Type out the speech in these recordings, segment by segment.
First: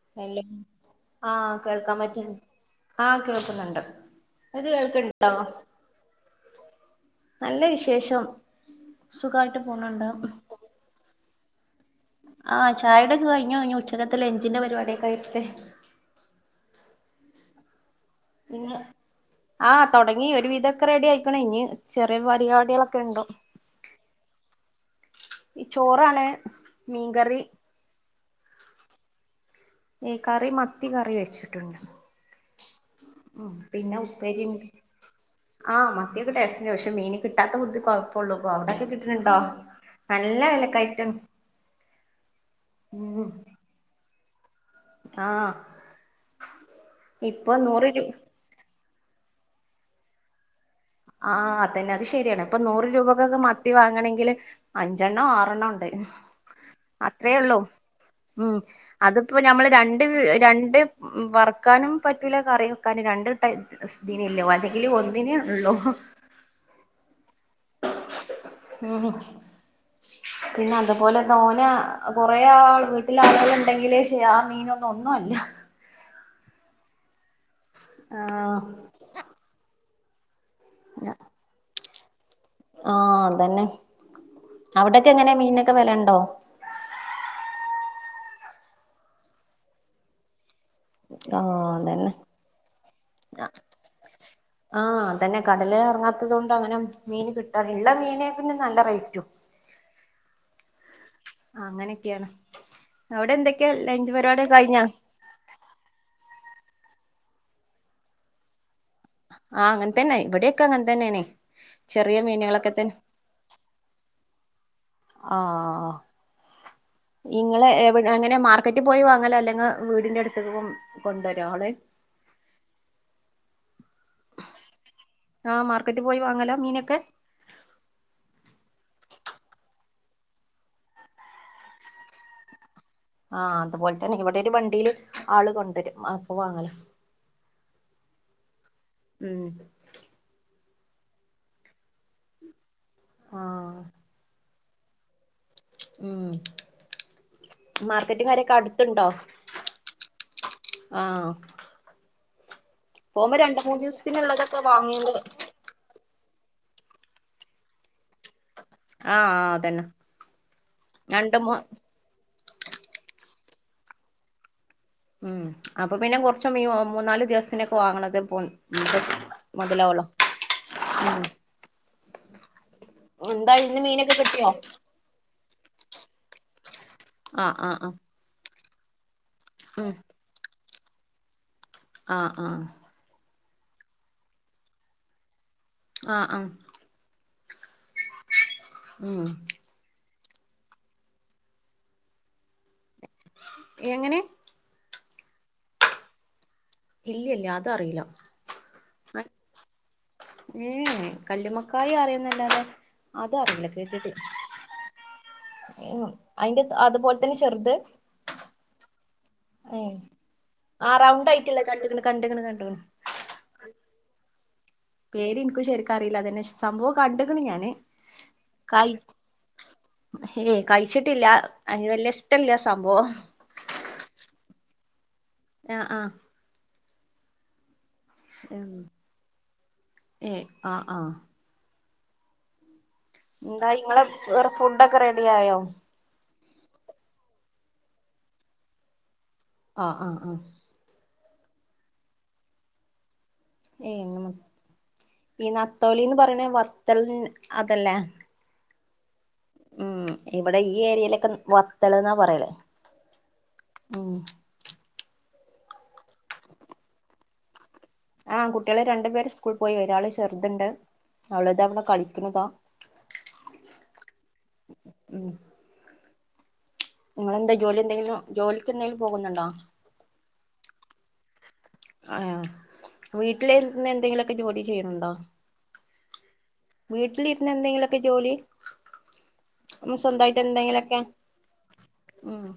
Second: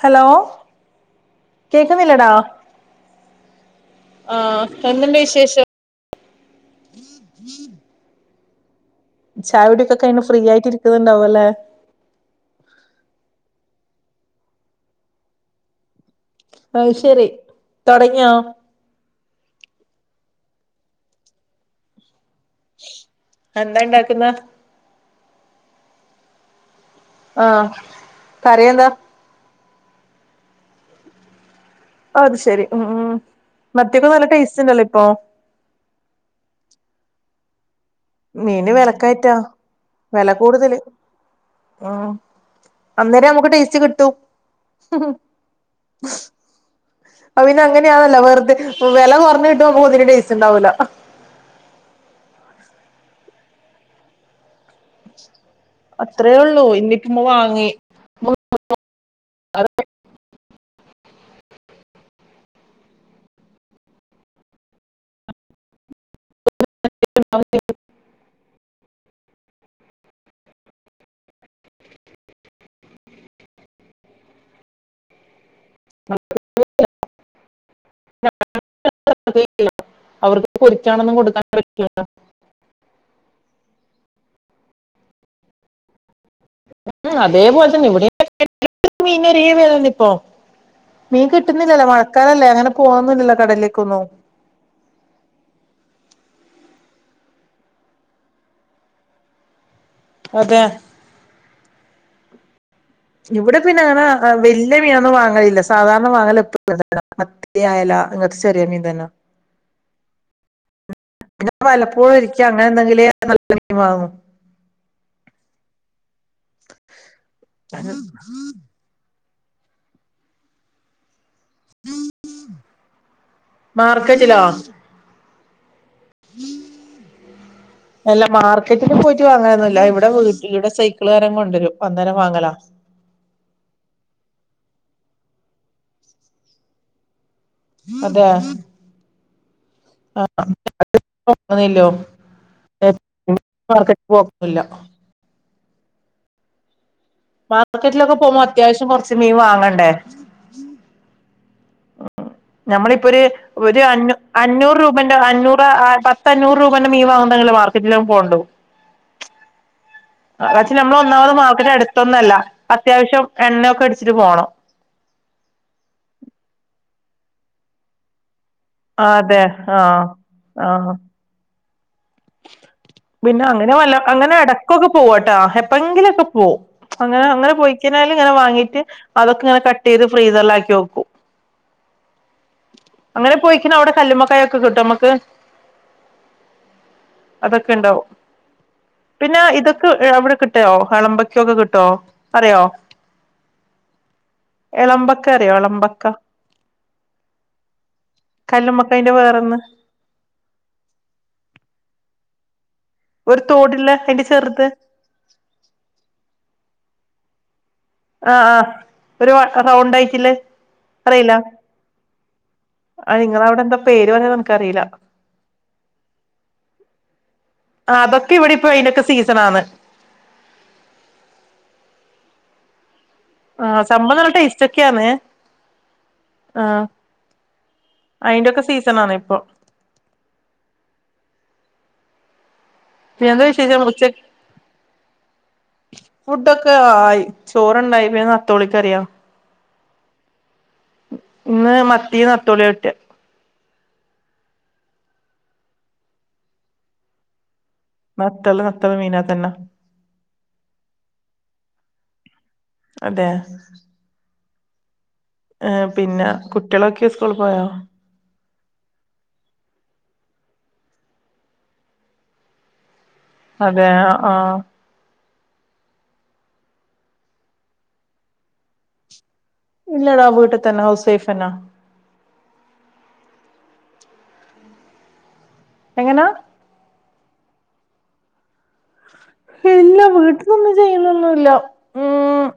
hello എല്ല ആഹ് കേൾക്കാൻ പറ്റി കേക്കുന്നില്ലടാ ആഹ് കേൾക്കുന്നുണ്ട് ആഹ് ഇങ്ങക്ക് എന്തുണ്ട് കേൾക്കണ്ടോ വിശേഷം നല്ല വിശേഷം സുഖായിട്ട് ചായൊടിക്കെ പോണുണ്ട് കഴിഞ്ഞ് ഫ്രീ ആയിട്ടിരിക്കുന്നുണ്ടാവല്ലേ ആഹ് ചായൊടിയൊക്കെ കഴിഞ്ഞു ഇഞ് ഉച്ചക്കത്തെ ലഞ്ചിന്റെ പരിപാടിയൊക്കെ ആയിട്ട് അത് ശരി തുടങ്ങിയോ ഇന്ന് ആഹ് തൊടങ്ങി ഒരു വിധൊക്കെ റെഡി ആയിക്ക്‌ണ് ഇഞ് ചെർ കുറെ പരിപാടികളൊക്കെണ്ട് എന്താ ഇണ്ടാക്കുന്നെ ഈ ചോറാണ് മീൻകറി ആഹ് കറിയെന്താ ഈ കറി മത്തി കറി വെച്ചിട്ടുണ്ട് അത് ശരി ഉം പിന്നെ മത്തിയൊക്കെ നല്ല ഉപ്പേരീം ടേസ്റ്റ് ഉണ്ടല്ലോ ഇപ്പൊ ആഹ് മത്തിയൊക്കെ ടേസ്റ്റന്നെ പക്ഷെ മീന് കിട്ടാത്ത ബുദ്ധി കൊഴപ്പോള്ളൂ മീന് ഇപ്പോവടക്കേ വെലക്കയറ്റാ കിട്ടുണ്ടോ വെല നല്ല കൂടുതല് വിലക്കയറ്റം ഉം അന്നേരം നമുക്ക് ടേസ്റ്റ് കിട്ടും ആഹ് അത് ഇപ്പൊ പിന്നെ നൂറ് രൂ അങ്ങനെയാണല്ലോ വെറുതെ വില കുറഞ്ഞുകിട്ടുമ്പോ നമുക്കൊന്നിനും ടേസ്റ്റുണ്ടാവില്ല ആഹ് അതന്നെ അത് ശരിയാണ് ഇപ്പൊ നൂറ് രൂപക്കൊക്കെ മത്തി വാങ്ങണെങ്കില് അഞ്ചെണ്ണോ ആറണ്ണം ന്നൊണ്ട് ഇഞ്ഞിപ്പോ വാങ്ങി ഉം അതിപ്പോ അത് ഞമ്മള് രണ് കറി വെക്കാൻ [unintelligible] അല്ലെങ്കിൽ ഒന്നിനേ ഉള്ളോ [unintelligible] ഊഹ് ഉം പിന്നെ അതുപോലെ തോന കൊറേ ആൾ വീട്ടില ആളുകൾ ഉണ്ടെങ്കിലേ ശെ ആ മീനൊന്നും ഒന്നുമല്ല [unintelligible] ആഹ് അവർക്ക് പൊരിച്ചാണൊന്നും കൊടുക്കാൻ [unintelligible] ആഹ് അതന്നെ അവിടൊക്കെ എങ്ങനെ മീനൊക്കെ വിലണ്ടോ ഉം അതേപോലെ തന്നെ ഇവിടെ [unintelligible] മീന ഒര വെലയാന്ന് ഇപ്പോ മീൻ ആഹ് കിട്ടുന്നില്ലല്ലോ അതന്നെ മഴക്കാലല്ലേ അങ്ങനെ പോന്നില്ലല്ലോ കടലിലേക്കൊന്നും ആഹ് അതന്നെ കടല് ഇറങ്ങാത്തത് കൊണ്ട് അങ്ങനെ മീൻ കിട്ടാ ഉള്ള മീനെ പിന്നെ നല്ല റേറ്റും അതെ ആ അങ്ങനെയൊക്കെയാണ് അവിടെ ഇവിടെ എന്തൊക്കെയാ പിന്നെ അങ്ങനെ ലഞ്ച് പരിപാടി വല്യ കഴിഞ്ഞാ മീനൊന്നും വാങ്ങലില്ല സാധാരണ വാങ്ങൽ എ മത്തി ആയല്ലാ അങ്ങനത്തെ ചെറിയ മീൻ തന്ന ആഹ് അങ്ങനത്തന്നെ ഇവിടെയൊക്കെ അങ്ങനത്തന്നെയണെ വല്ലപ്പോഴും ഒരിക്ക അങ്ങനെ എന്തെങ്കിലേ നല്ല മീൻ വാങ്ങു ആഹ് ഇങ്ങള് എവിടെ അങ്ങനെ മാർക്കറ്റിൽ പോയി വാങ്ങലാ അല്ലെങ്കിൽ വീടിന്റെ അടുത്തെങ്ങും കൊണ്ടുവ രോളെ മാർക്കറ്റിലോ ആഹ് മാർക്കറ്റ് പോയി വാങ്ങല മീനൊക്കെ വാങ്ങാനൊന്നും ഇല്ല ഇവിടെ വീട്ടില് ഇവിടെ സൈക്കിള്കാരൻ കൊണ്ടുവരും അന്നേരം വാങ്ങല ആഹ് അതുപോലെ തന്നെ ഇവിടെ ഒരു വണ്ടിയില് ആള് കൊണ്ടുവരും അപ്പ വാങ്ങലാ അതെ ഉം ോ ആഹ് മാർക്കറ്റ് പോില്ല [unintelligible] ഉം മാർക്കറ്റിലൊക്കെ മാർക്കറ്റും പോകുമ്പോ കാര്യൊക്കെ അത്യാവശ്യം അടുത്തുണ്ടോ കൊറച്ച് മീൻ വാങ്ങണ്ടേ ആഹ് നഞമ്മളിപ്പൊ ഒരു പോകുമ്പോ രണ്ട് മൂന്ന് ഒരു അ ദിവസത്തിനുള്ളതൊക്കെ അഞ്ഞൂറ് വാങ്ങിണ്ട് രൂപന്റെ അഞ്ഞൂറ് പത്ത അഞ്ഞൂറ് രൂപേന്റെ മീ വാന്തെ മാർക്കറ്റിലും പോകണ്ടോ ആഹ് ആഹ് അതന്നെ റച്ചി നമ്മൾ ഒന്നാമത് രണ്ട് മൂ മാക്കട്ട അടുത്തൊന്നല്ല അത്യാവശ്യം എണ്ണൊക്കെ അടിച്ചിട്ട് പോണം ഉം അപ്പൊ പിന്നെ കൊറച്ചും ഈ മൂന്നാല് ദിവസനൊക്കെ വാങ്ങണത പോ ആ അതെ ആഹ മുതലാവുള്ളൂ ആഹ ഉം പിന്നെ എന്താ അങ്ങനെ ഇന്ന് വല്ല മീനൊക്കെ അങ്ങനെ കിട്ടിയോ അടക്കൊക്കെ പോവട്ടാ എപ്പോങ്കിലുംക്കെ പോ അങ്ങനെ അങ്ങനെ ആഹ് ആഹ് ആഹ് പൊക്കാലും ഇങ്ങനെ വാങ്ങീട്ട് അതൊക്കെ ഇങ്ങെ കട്ട് ചെയ്ത് ഫ്രീസറിലാക്കിക്കും ആഹ ആഹ അങ്ങനെ പോയിക്കണ അവിടെ കല്ലുമ്മക്കായ ഒക്കെ കിട്ടും നമ്മക്ക് ആഹ ആഹ അതൊക്കെ ഉണ്ടാവും ഉം പിന്നെ ഇതൊക്കെ അവിടെ കിട്ടിയോ കളമ്പക്കൊക്കെ കിട്ടോ പറയോ എങ്ങനെ വളമ്പക്ക അറിയോ ഒളമ്പക്ക ഇല്ലല്ല അത അറിയില്ല അയിന്റെ വേറൊന്ന് ഏ കല്ലുമക്ക കായ അറിയുന്നല്ലാതെ അത ഒരു അറിയില്ല തോടില്ല കേത്തിട്ട് അയിന്റെ ചെറുത് അയിന്റെ അതുപോലെ തന്നെ ചെറുത് ആഹ ആഹ ഒരു ഏഹ് സൗണ്ടായിട്ടില്ലേ ആഹ് റൗണ്ട് അറിയില്ല ആയിട്ടുള്ള കണ്ട്ക്ക്ണ് കണ്ട്ക്ക്ണ് കണ്ട്ക്ക്ണ് ആ നിങ്ങളവിടെ എന്താ പേര് വന്ന നനക്ക്റിയില്ല പേര് എനിക്കും ശരിക്കറിയില്ല അതന്നെ സംഭവം കണ്ടക്കനെ ഞാൻ ആഹ് അതൊക്കെ ഇവിടെ ഇപ്പൊ കയ് അയിന്റൊക്കെ സീസണാന്ന് ഏ കഴിച്ചിട്ടില്ല അനി വല്യഷ്ടല്ല സംഭവം ആ സംഭം നല്ല ടെസ്റ്റ്ക്കെയാാണ് ആ ആ ഉ അയിന്റൊക്കെ സീസണാണ് ഇപ്പൊ ഏ ആ ആ പി എന്താ ഇങ്ങളെ വിശേഷച്ച ഫുഡൊക്കെ റെഡി ആയോ ഫുഡക്കെ ആ ചോറുണ്ടായി നത്തോളിക്കറിയാം ആ ആ ആ ഇന്ന് മത്തി നത്തോളിയ ട്ടിയ ഏ ഈ നത്തോലിന്ന് പറയണ വത്തൽ അതല്ല മീന തന്ന ഇവിടെ ഈ ഏരിയയിലൊക്കെ വത്തൽ എന്നാ പറയൽ അതെ എ പിന്നെ കുട്ടികളൊക്കെ സ്കൂൾ പോയോ ആ കുട്ടികളെ രണ്ടുപേര് സ്കൂൾ പോയി ഒരാള് ചെറുതുണ്ട് അവളത അവള കളിക്കുന്നതാ [inaudible] അതെ ആ ആ [inaudible] നിങ്ങെന്താ ജോലി എന്തെങ്കിലും ജോലിക്ക് എന്തെങ്കിലും പോകുന്നുണ്ടോ ഇല്ലടാവ വീട്ട തന്നെ ഹൗസേഫ് എന്ന ആ വീട്ടിലന്ന് എന്തെങ്കിലുമൊക്കെ ജോലി ചെയ്യണണ്ടോ എങ്ങനാ വീട്ടിലിരുന്ന എന്തെങ്കിലുമൊക്കെ ജോലി ഇല്ല സ്വന്തമായിട്ട് വീട്ടന്നൊന്നും എന്തെങ്കിലുമൊക്കെ ചെയ്യുന്നൊന്നുല്ല ഉം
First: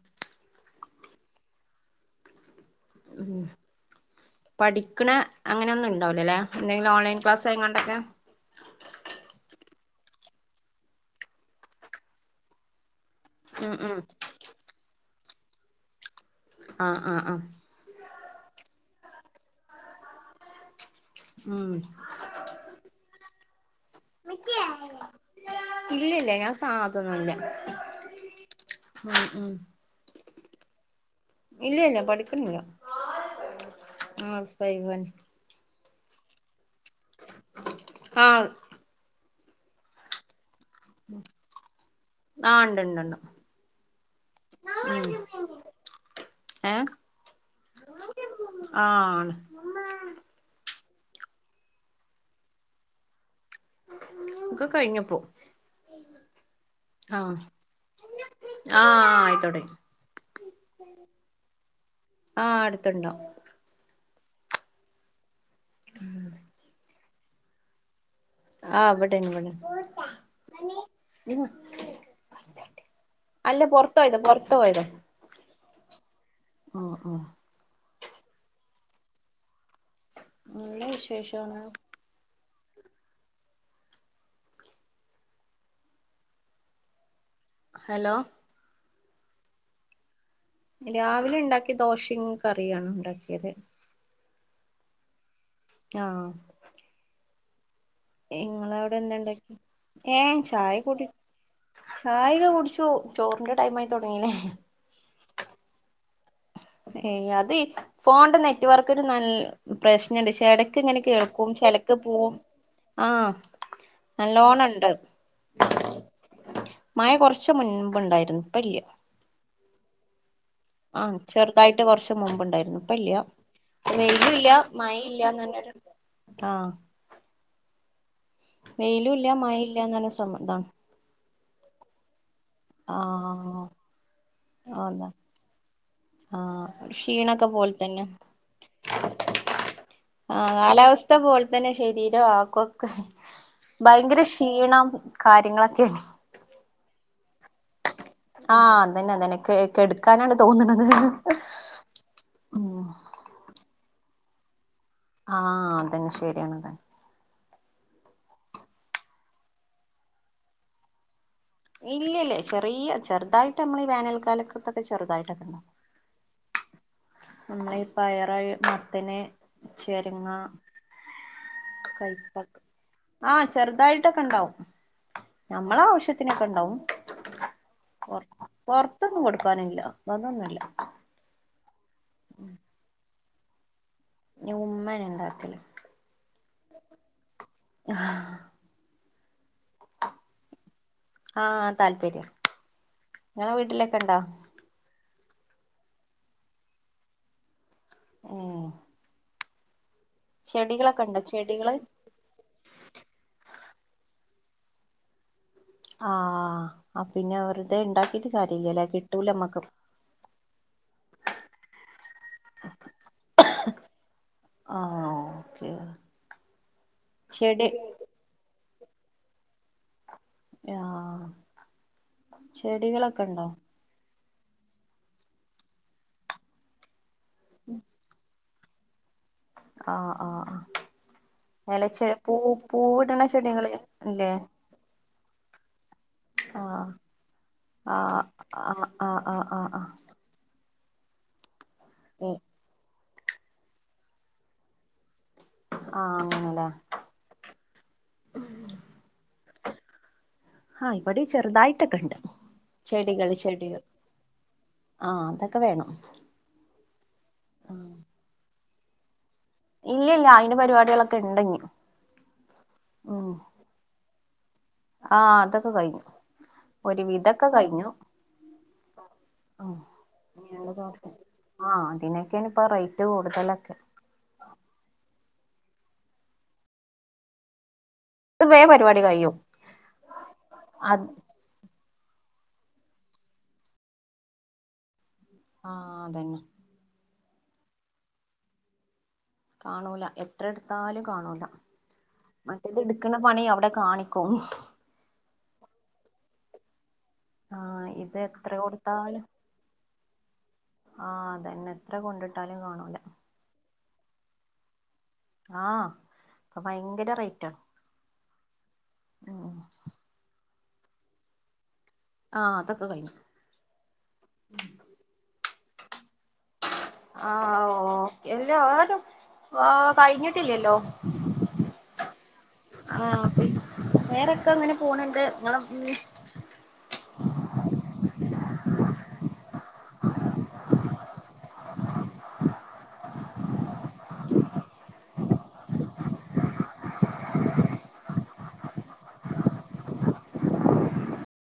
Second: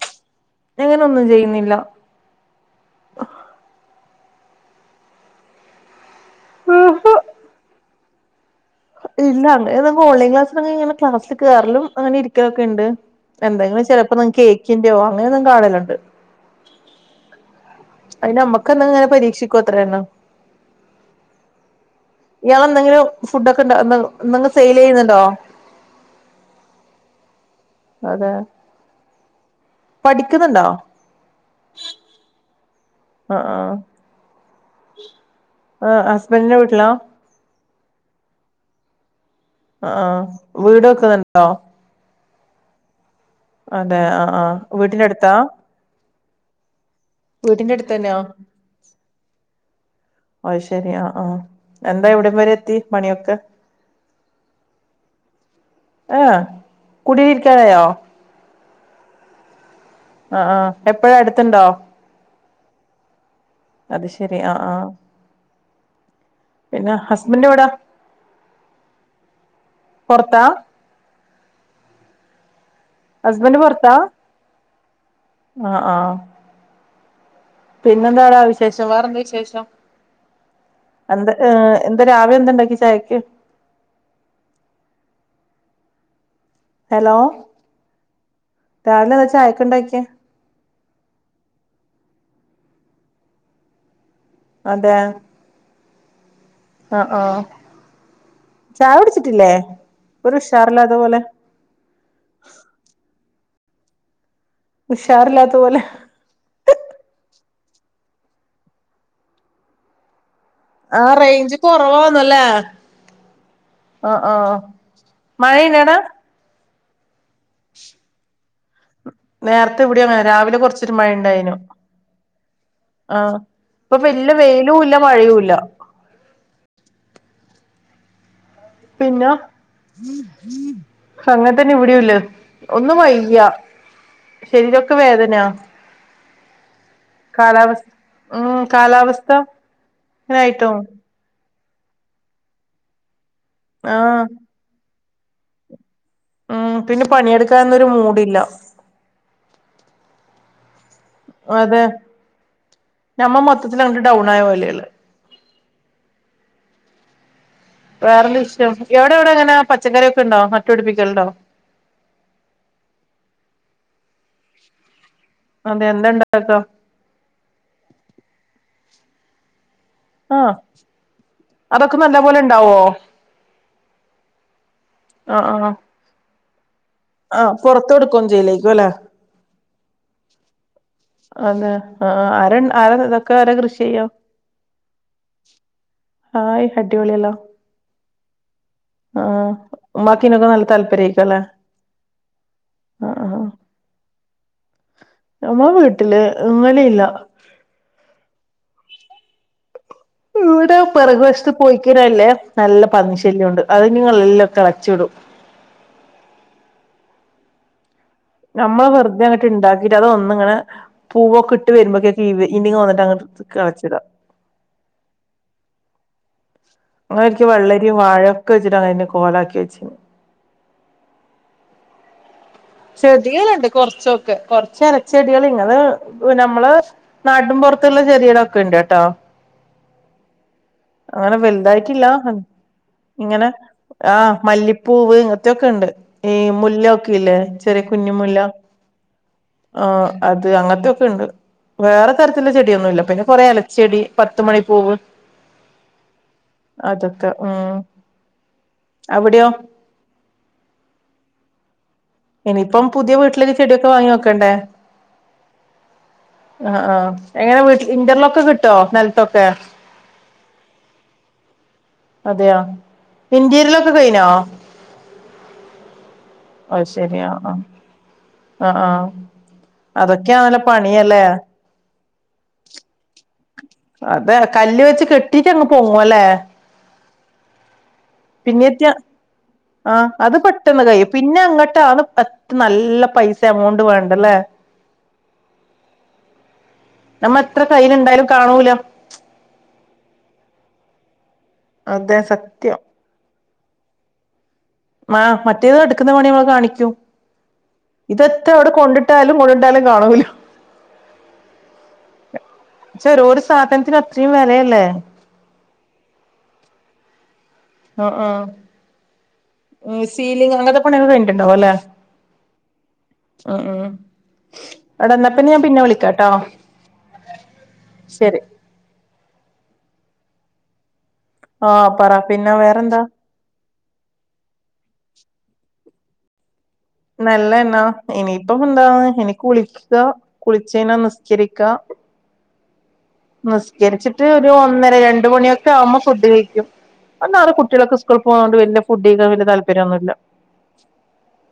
അങ്ങന ഒന്നും ചെയ്യുന്നില്ല ഉ പഠിക്കണ അങ്ങനെൊന്നുംല്ല ഉണ്ടാവില്ല എന്തങ്കില ഓൺലൈ ഊഹും ക്ലസ് കണ്ടക്കെ ഇല്ല അങ്ങനെ നമുക്ക് ഓൺലൈൻ ക്ലാസ് ഇങ്ങനെ ക്ലാസ്സിൽ കയറിലും അങ്ങനെ ഇരിക്കാലോക്കണ്ട് ഉം എന്തെങ്കിലും ഉം ചിലപ്പോ നി കേക്കിന്റെയോ അങ്ങനെന്ന് കാണലുണ്ട് ആ ആ ആ അയിന് നമ്മക്കന്ത ഇങ്ങനെ പരീക്ഷിക്കോ അത്രന്നെ ഉം ഇയാള എന്തെങ്കിലും ഫുഡക്കെ സെയിൽ ചെയ്യുന്നുണ്ടോ ഇല്ലില്ല ഞാൻ സാധൊന്നുല്ല അതെ [inaudible] പഠിക്കുന്നുണ്ടോ ഇല്ല ഇല്ല പഠിക്കുന്നില്ല ആ ആ [unintelligible] ആ ഹസ്ബന്റിന്റെ വീട്ടിലാ ആ ആ വീട് വെക്കുന്നുണ്ടോ ആ ഉണ്ടണ്ടണ്ട് അതെ ആ ആ വീട്ടിന്റടുത്താ എ വീട്ടിന്റെടുത്ത തന്നെയാ ഉമ്മാ അശരിയാ ആ ആ എന്താ എവിടം വരെ എത്തി പണിയൊക്കെ ഇക്ക് കഴിഞ്ഞപ്പോ ആ കുടരിക്കാരയോ ആ ആയിത്തോട ആഹ് ആഹ് എപ്പഴാ അടുത്തുണ്ടോ ആഹ് അടുത്തുണ്ടാവും അത് ശെരി ആഹ് ആഹ് പിന്നെ ഹസ്ബൻഡ് എവിടാ ആഹ് ഇവിടാണ് പൊറത്താ ഇവിടാണ് ഹസ്ബൻഡ് അല്ല പൊറത്താ പൊറത്ത് പോയത പൊറത്ത് പോയത ആഹ് ആഹ് ഓഹ് ഓഹ് പിന്നെന്താടാ വിശേഷം വേറെന്താ വിശേഷം നല്ല എന്ത വിശേഷാണ് എന്താ രാവിലെ എന്താണ്ടാക്കിയെ ത്തേക്ക് ഹലോ ഹലോ രാവിലെയെന്താ ചായയ്ക്കുണ്ടാക്കിയെ രാവിലെ ഉണ്ടാക്കിയത് ദോശയും കറിയുമാണ് ഉണ്ടാക്കിയത് അതെ ആഹ് ആഹ് ഹ ഇങ്ങള് അവിടെ എന്താണ്ടാക്കിയെ ഏഹ് ഒരു ചായ ഉഷാറില്ലാത്ത കുടി പോലെ ചായയൊക്കെ കുടിച്ചു ചോറിന്റെ ടൈം ആയി തുടങ്ങീല്ലേ ഉഷാറില്ലാത്തപോലെ ഏഹ് അത് ഫോണിന്റെ നെറ്റ് വർക്കിന് നല്ല പ്രശ്നുണ്ട് ഇടക്ക് ഇങ്ങനെ ആ കേൾക്കും റേഞ്ച് ചിലക്ക് പോവും കൊറവാന്നല്ലേ ആഹ് ആ ആ നല്ലോണുണ്ട് മഴയിണ്ടാടാ മഴ കുറച്ച് മുൻപ് ഉണ്ടായിരുന്നു ഇപ്പം ഇല്ല്യ നേരത്തെ ഇവിടെയും അങ്ങനെ രാവിലെ കൊറച്ചൊരു മഴ ആഹ് ഇണ്ടായിനു ചെറുതായിട്ട് കുറച്ച് മുമ്പുണ്ടായിരുന്നു ഇപ്പം ആ ഇല്ല്യ ഇപ്പൊ വല്യ വെയിലും ഇല്ല മഴയും ഇല്ല്യ ആഹ് വെയിലും പിന്ന ഇല്ല മഴയും ഇല്ലാന്ന് പറഞ്ഞ സമ ഇതാണ് അങ്ങത്തന്നെ ഇവിടെയും ഇല്ലത് ഒന്നും വയ്യ ആഹ് ശരീരൊക്കെ അതാ വേദനയാ ആഹ് ഒരു ക്ഷീണൊക്കെ പോലെ കാലാവസ്ഥ തന്നെ മ്മ് കാലാവസ്ഥ ആഹ് ഇങ്ങനായിട്ടോ കാലാവസ്ഥ പോല് തന്നെ ശരീരം ആക്കൊക്കെ ആ ഭയങ്കര ക്ഷീണം കാര്യങ്ങളൊക്കെയാണ് മ്മ് പിന്നെ പണിയെടുക്ക ആഹ് അതന്നെ അതന്നെ കെ കെടുക്കാനാണ് തോന്നണുത് അതെ ഞമ്മ മൊത്തത്തില് അങ്ങോട്ട് ഡൗൺ ആയ പോലയ ഉള്ളെ ആഹ് അതന്നെ ശരിയാണ്ത് വേറെന്താ വിശേഷം എവിടെ എവിടെ എങ്ങനെ പച്ചക്കറിയൊക്കെ ഉണ്ടോ നട്ടുപടിപ്പിക്കലുണ്ടോ ഇല്ലല്ലേ ചെറിയ ചെറുതായിട്ട് നമ്മൾ ഈ വേനൽക്കാലത്തൊക്കെ ചെറുതായിട്ട് അതെന്ത ഇണ്ടാക്കാ നമ്മള് ഈ പയറ് മത്തന് ചെരുങ്ങ ആഹ് അതൊക്കെ നല്ല പോലെ കൈപ്പക്ക ഇണ്ടാവോ ആഹ് ചെറുതായിട്ടൊക്കെ ഇണ്ടാവും ആഹ് ആഹ് ഞമ്മളെ ആവശ്യത്തിന് ആഹ് പൊറത്ത് കൊടുക്കുമൊന്നും ചെയ്യലേരിക്കും അല്ലേ വന്നൊന്നല്ല അതെ ആഹ് ആരാ ആരാ ഇതൊക്കെ ആരാ കൃഷി ചെയ്യുക ഉമ്മയാ ഉണ്ടാക്കല് ഹായ് അടിപൊളിയല്ലോ ആഹ് ആഹ് ഉമ്മാക്കിനൊക്കെ നല്ല താല്പര്യായിരിക്കും അല്ലെ ആഹ് താല്പര്യം നിങ്ങടെ വീട്ടിലൊക്കെ ഉണ്ടോ നമ്മ വീട്ടില് അങ്ങനെയില്ല ആഹ ഇവിടെ പിറക വശത്ത് ചെടികള് പോയിക്കലല്ലേ നല്ല പന്നി ശല്യം ഉണ്ട് അത് നിങ്ങളെല്ലാം ഒക്കെ അടച്ചു വിടും ആഹ പിന്നെ അവെറുതെ ഇണ്ടാക്ക നമ്മളെ വെറുെ അങ്ങട്ട് ഉണ്ടാക്കിട്ട് അത് ഒന്ന ഇങ്ങനെ പൂവൊക്കെ ഇട്ട് വരുമ്പോൊക്കെ ഇങ് വന്നിട്ട് അ് കളച്ചിടാ ആഹ ഓക്കെ അങ്ങനെൊരിക്ക ചെടി വള്ളരി വാഴൊക്കെ വെച്ചിട്ട് അങ്ങനെ കോലാക്കി വെച്ചി ആ ചെടികളുണ്ട് കൊറച്ചൊക്കെ കൊറച്ച് ഇലച്ചെടികൾ ഇങ്ങെ നമ്മള് നാടും പുറത്തുള്ള ചെറിയടൊക്കെ ഉണ്ട് കേട്ടോ ആഹ ആഹ ആ അങ്ങനെ വലുതായിട്ടില്ല പൂവിടണ ഇങ്ങനെ ചെടികള് ഇല്ലേ ആഹ് മല്ലിപ്പൂവ് മൊക്കെ ഉണ്ട് ഈ മുല്ല ആഹ് ഒക്കെ ഇല്ലേ അ ആഹ് കുഞ്ഞുമുല്ല ആഹ് ആഹ് ആഹ് ആഹ് ആ ആഹ് അത് അങ്ങത്തെയൊക്കെണ്ട് വേറെ ഏ തരത്തിലുള്ള ചെടിയൊന്നുമ ഇല്ല പിന്നെ കൊറെ ഇലച്ചെടി പത്ത് മണി പൂവ് ആഹ് അങ്ങനെല്ലേ അതൊക്കെ ഉ എവിടെയോ ആഹ് ഇവിടെ ചെറുതായിട്ടൊക്കെ ഉണ്ട് ഇനിയിപ്പം പുതിയ ചെടികൾ വീട്ടിലൊ ചെടികൾ ചെടിയൊക്കെ വാങ്ങി വോക്കണ്ടേ ആഹ് അതൊക്കെ വേണം ആ ആഹ് എങ്ങനെ വീട്ട ഇന്റർലോക്ക്കിട്ടോ നലത്തൊക്കെ ഇല്ല ഇല്ല അയിന്റെ പരിപാടികളൊക്കെ ഉണ്ടെങ്കു അതെയ ഇന്റീരിയലൊക്കെ കഴിനോ ആഹ അതൊക്കെ കഴിഞ്ഞു അ ഒരു ശരിയാ വിധൊക്കെ ആഹ കഴിഞ്ഞു ആഹ ആഹ ഉം അതൊക്കെ അങ്ങല്ലെ പണിയല്ലേ ക്ക ഇപ്പോ റേറ്റ് കടുതല അതെ കല്ല് വെച്ച് കെട്ടിട്ട അങ്ങ് പോങ്ങുവല്ലേ അത് വേ പരിപാടി കഴോ ആ അത് പെട്ടെന്ന് കൈ പിന്നെ അങ്ങോട്ടാ അത് അത്ര നല്ല പൈസ എമൗണ്ട് വേണ്ടല്ലേ ആഹ അതന്നെ നമ്മ എത്ര കയ്ൽ ഇണ്ടായാലും കാണൂല കാണൂല എത്ര എടുത്താലും കാണൂല അതെ മറ്റേ സത്യം ഇത് എടുക്കുന്ന പണി അവിടെ കാണിക്കും ആ മറ്റേത് എടുക്കുന്ന പണി നമ്മൾ കാണിക്കൂ ആഹ് ഇത് ഇതൊത്തെ എത്ര അവിടെ കൊണ്ടിട്ടാലും മുഴണ്ടാലും കാണല്ല ആഹ അതന്നെ എത്ര കൊണ്ടിട്ടാലും കാണൂല ത്ര വരല്ലെ ആഹ അപ്പൊ ഭയങ്കര റേറ്റ്ണ് ആ സീലിങ് അങ്ങനത്തെ പണെ കഴിഞ്ഞിട്ടുണ്ടാവോ അല്ലെ ആഹ് അതൊക്കെ കഴിഞ്ഞു ഉ ഉ അവിടെന്നപ്പ ഞാൻ പിന്നെ വിളിക്കാട്ടോ ആ ശരി ഓക്കല്ല കഴിഞ്ഞിട്ടില്ലല്ലോ ആഹ പറ പിന്ന വേറന്താ വേറെക്കെ അങ്ങനെ പോണണ്ട് നിങ്ങ നല്ല എന്നാ ഇനിയിപ്പം എന്താന്ന് എനിക്ക് കുളിക്കുക കുളിച്ചാ നിസ്കരിക്ക ിക്ക നിസ്കരിച്ചിട്ട് ഒരു ഒന്നര രണ്ട മണിയൊക്കെ ആവുമ്പോ ഫുഡ് കഴിക്കും അന്നാറ് കുട്ടികളക്കെ സ്കൂള പോകത കൊണ്ട് വലിയ ഫുഡ് വലിയ താല്പര്യൊന്നുമില്ല [inaudible]